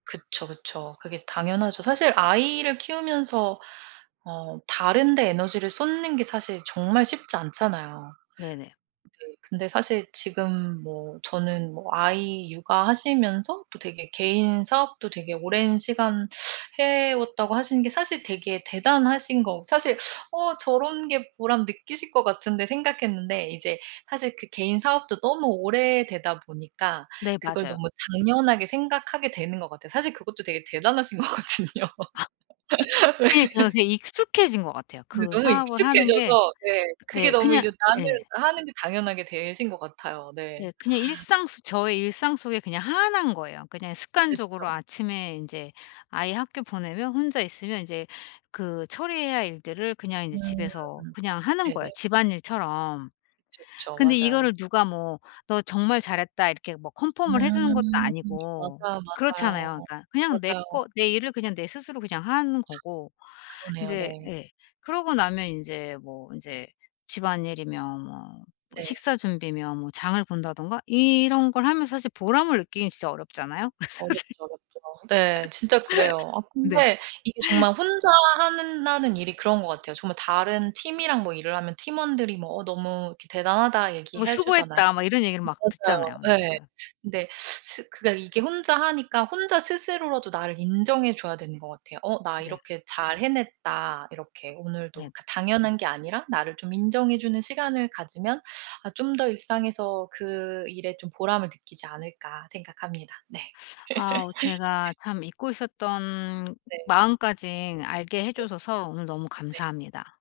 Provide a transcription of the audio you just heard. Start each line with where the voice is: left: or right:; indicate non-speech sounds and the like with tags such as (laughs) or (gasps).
right: 그쵸, 그쵸. 그게 당연하죠. 사실 아이를 키우면서 어 다른 데 에너지를 쏟는 게 사실 정말 쉽지 않잖아요.
left: 네네.
right: 네. 근데 사실 지금 뭐 저는 뭐 아이 육아하시면서 또 되게 개인사업도 되게 오랜 시간 해왔다고 하시는 게 사실 되게 대단하신 거 사실 '어 저런 게 보람 느끼실 것 같은데.' 생각했는데 이제 사실 그 개인사업도 너무 오래되다 보니까
left: 네.
right: 그걸
left: 맞아요.
right: 너무 당연하게 생각하게 되는 것 같아요. 사실 그것도 되게 대단하신
left: (gasps)
right: 거거든요.
left: 그게 저한테 익숙해진 것 같아요,
right: 네. 네
left: 그
right: 너무
left: 사업을 하는 게.
right: 익숙해져서 네. 그게
left: 예.
right: 너무
left: 그냥
right: 이제 나한테는
left: 예.
right: 하는 게 당연하게 되신 것 같아요. 네.
left: 네. 그냥 일상 속 저의 일상 속에 그냥 하나인 거예요. 그냥 습관적으로
right: 그쵸.
left: 아침에 인제 아이 학교 보내면 혼자 있으면 인제 그 처리해야 할 일들을 그냥 인제
right: 음.
left: 집에서 그냥 하는 거예요,
right: 네네.
left: 집안일처럼.
right: 그쵸. 그쵸.
left: 근데
right: 맞아요.
left: 이거를 누가 뭐 "너 정말 잘했다." 이렇게 뭐 컨펌을 해주는 것도
right: 음.
left: 아니고
right: 맞아요,
left: 그렇잖아요.
right: 맞아요.
left: 그러니까 그냥 내
right: 맞아요.
left: 거 내 일을 그냥 내 스스로 그냥 하는 거고
right: 그러네요.
left: 이제
right: 네.
left: 예. 그러고 나면 인제 뭐 인제 집안일이며 뭐 뭐
right: 네.
left: 식사 준비며 뭐 장을 본다든가 이런 걸 하면 사실 보람을 느끼긴 진짜 어렵잖아요, 사실.
right: 어렵죠, 어렵죠. 네. 진짜 그래요. 아
left: (laughs) 네.
right: 근데 이게 정말 혼자 하는 나는 일이 그런 것 같아요. 정말 다른 팀이랑 뭐 일을 하면 팀원들이 뭐 "어 너무 이렇게 대단하다."
left: 뭐
right: 얘기해 주잖아요.
left: "수고했다." 막 이런 얘기를 막
right: 맞아요.
left: 듣잖아요. 네
right: 예.
left: 맞아요.
right: 근데 스 그게 이게 혼자 하니까 혼자 스스로라도 나를 인정해 줘야 되는 것 같아요. '어 나
left: 네.
right: 이렇게 잘 해냈다.' 이렇게
left: 네네.
right: 오늘도 그 당연한 게 아니라 나를 좀 인정해 주는 시간을 가지면 아 '좀 더 일상에서 그 일에 좀 보람을 느끼지 않을까.' 생각합니다. 네.
left: 아. 제가
right: (laughs)
left: 참 잊고 있었던
right: 네.
left: 마음까지 알게
right: 네.
left: 해주셔서 오늘 너무
right: 네.
left: 감사합니다.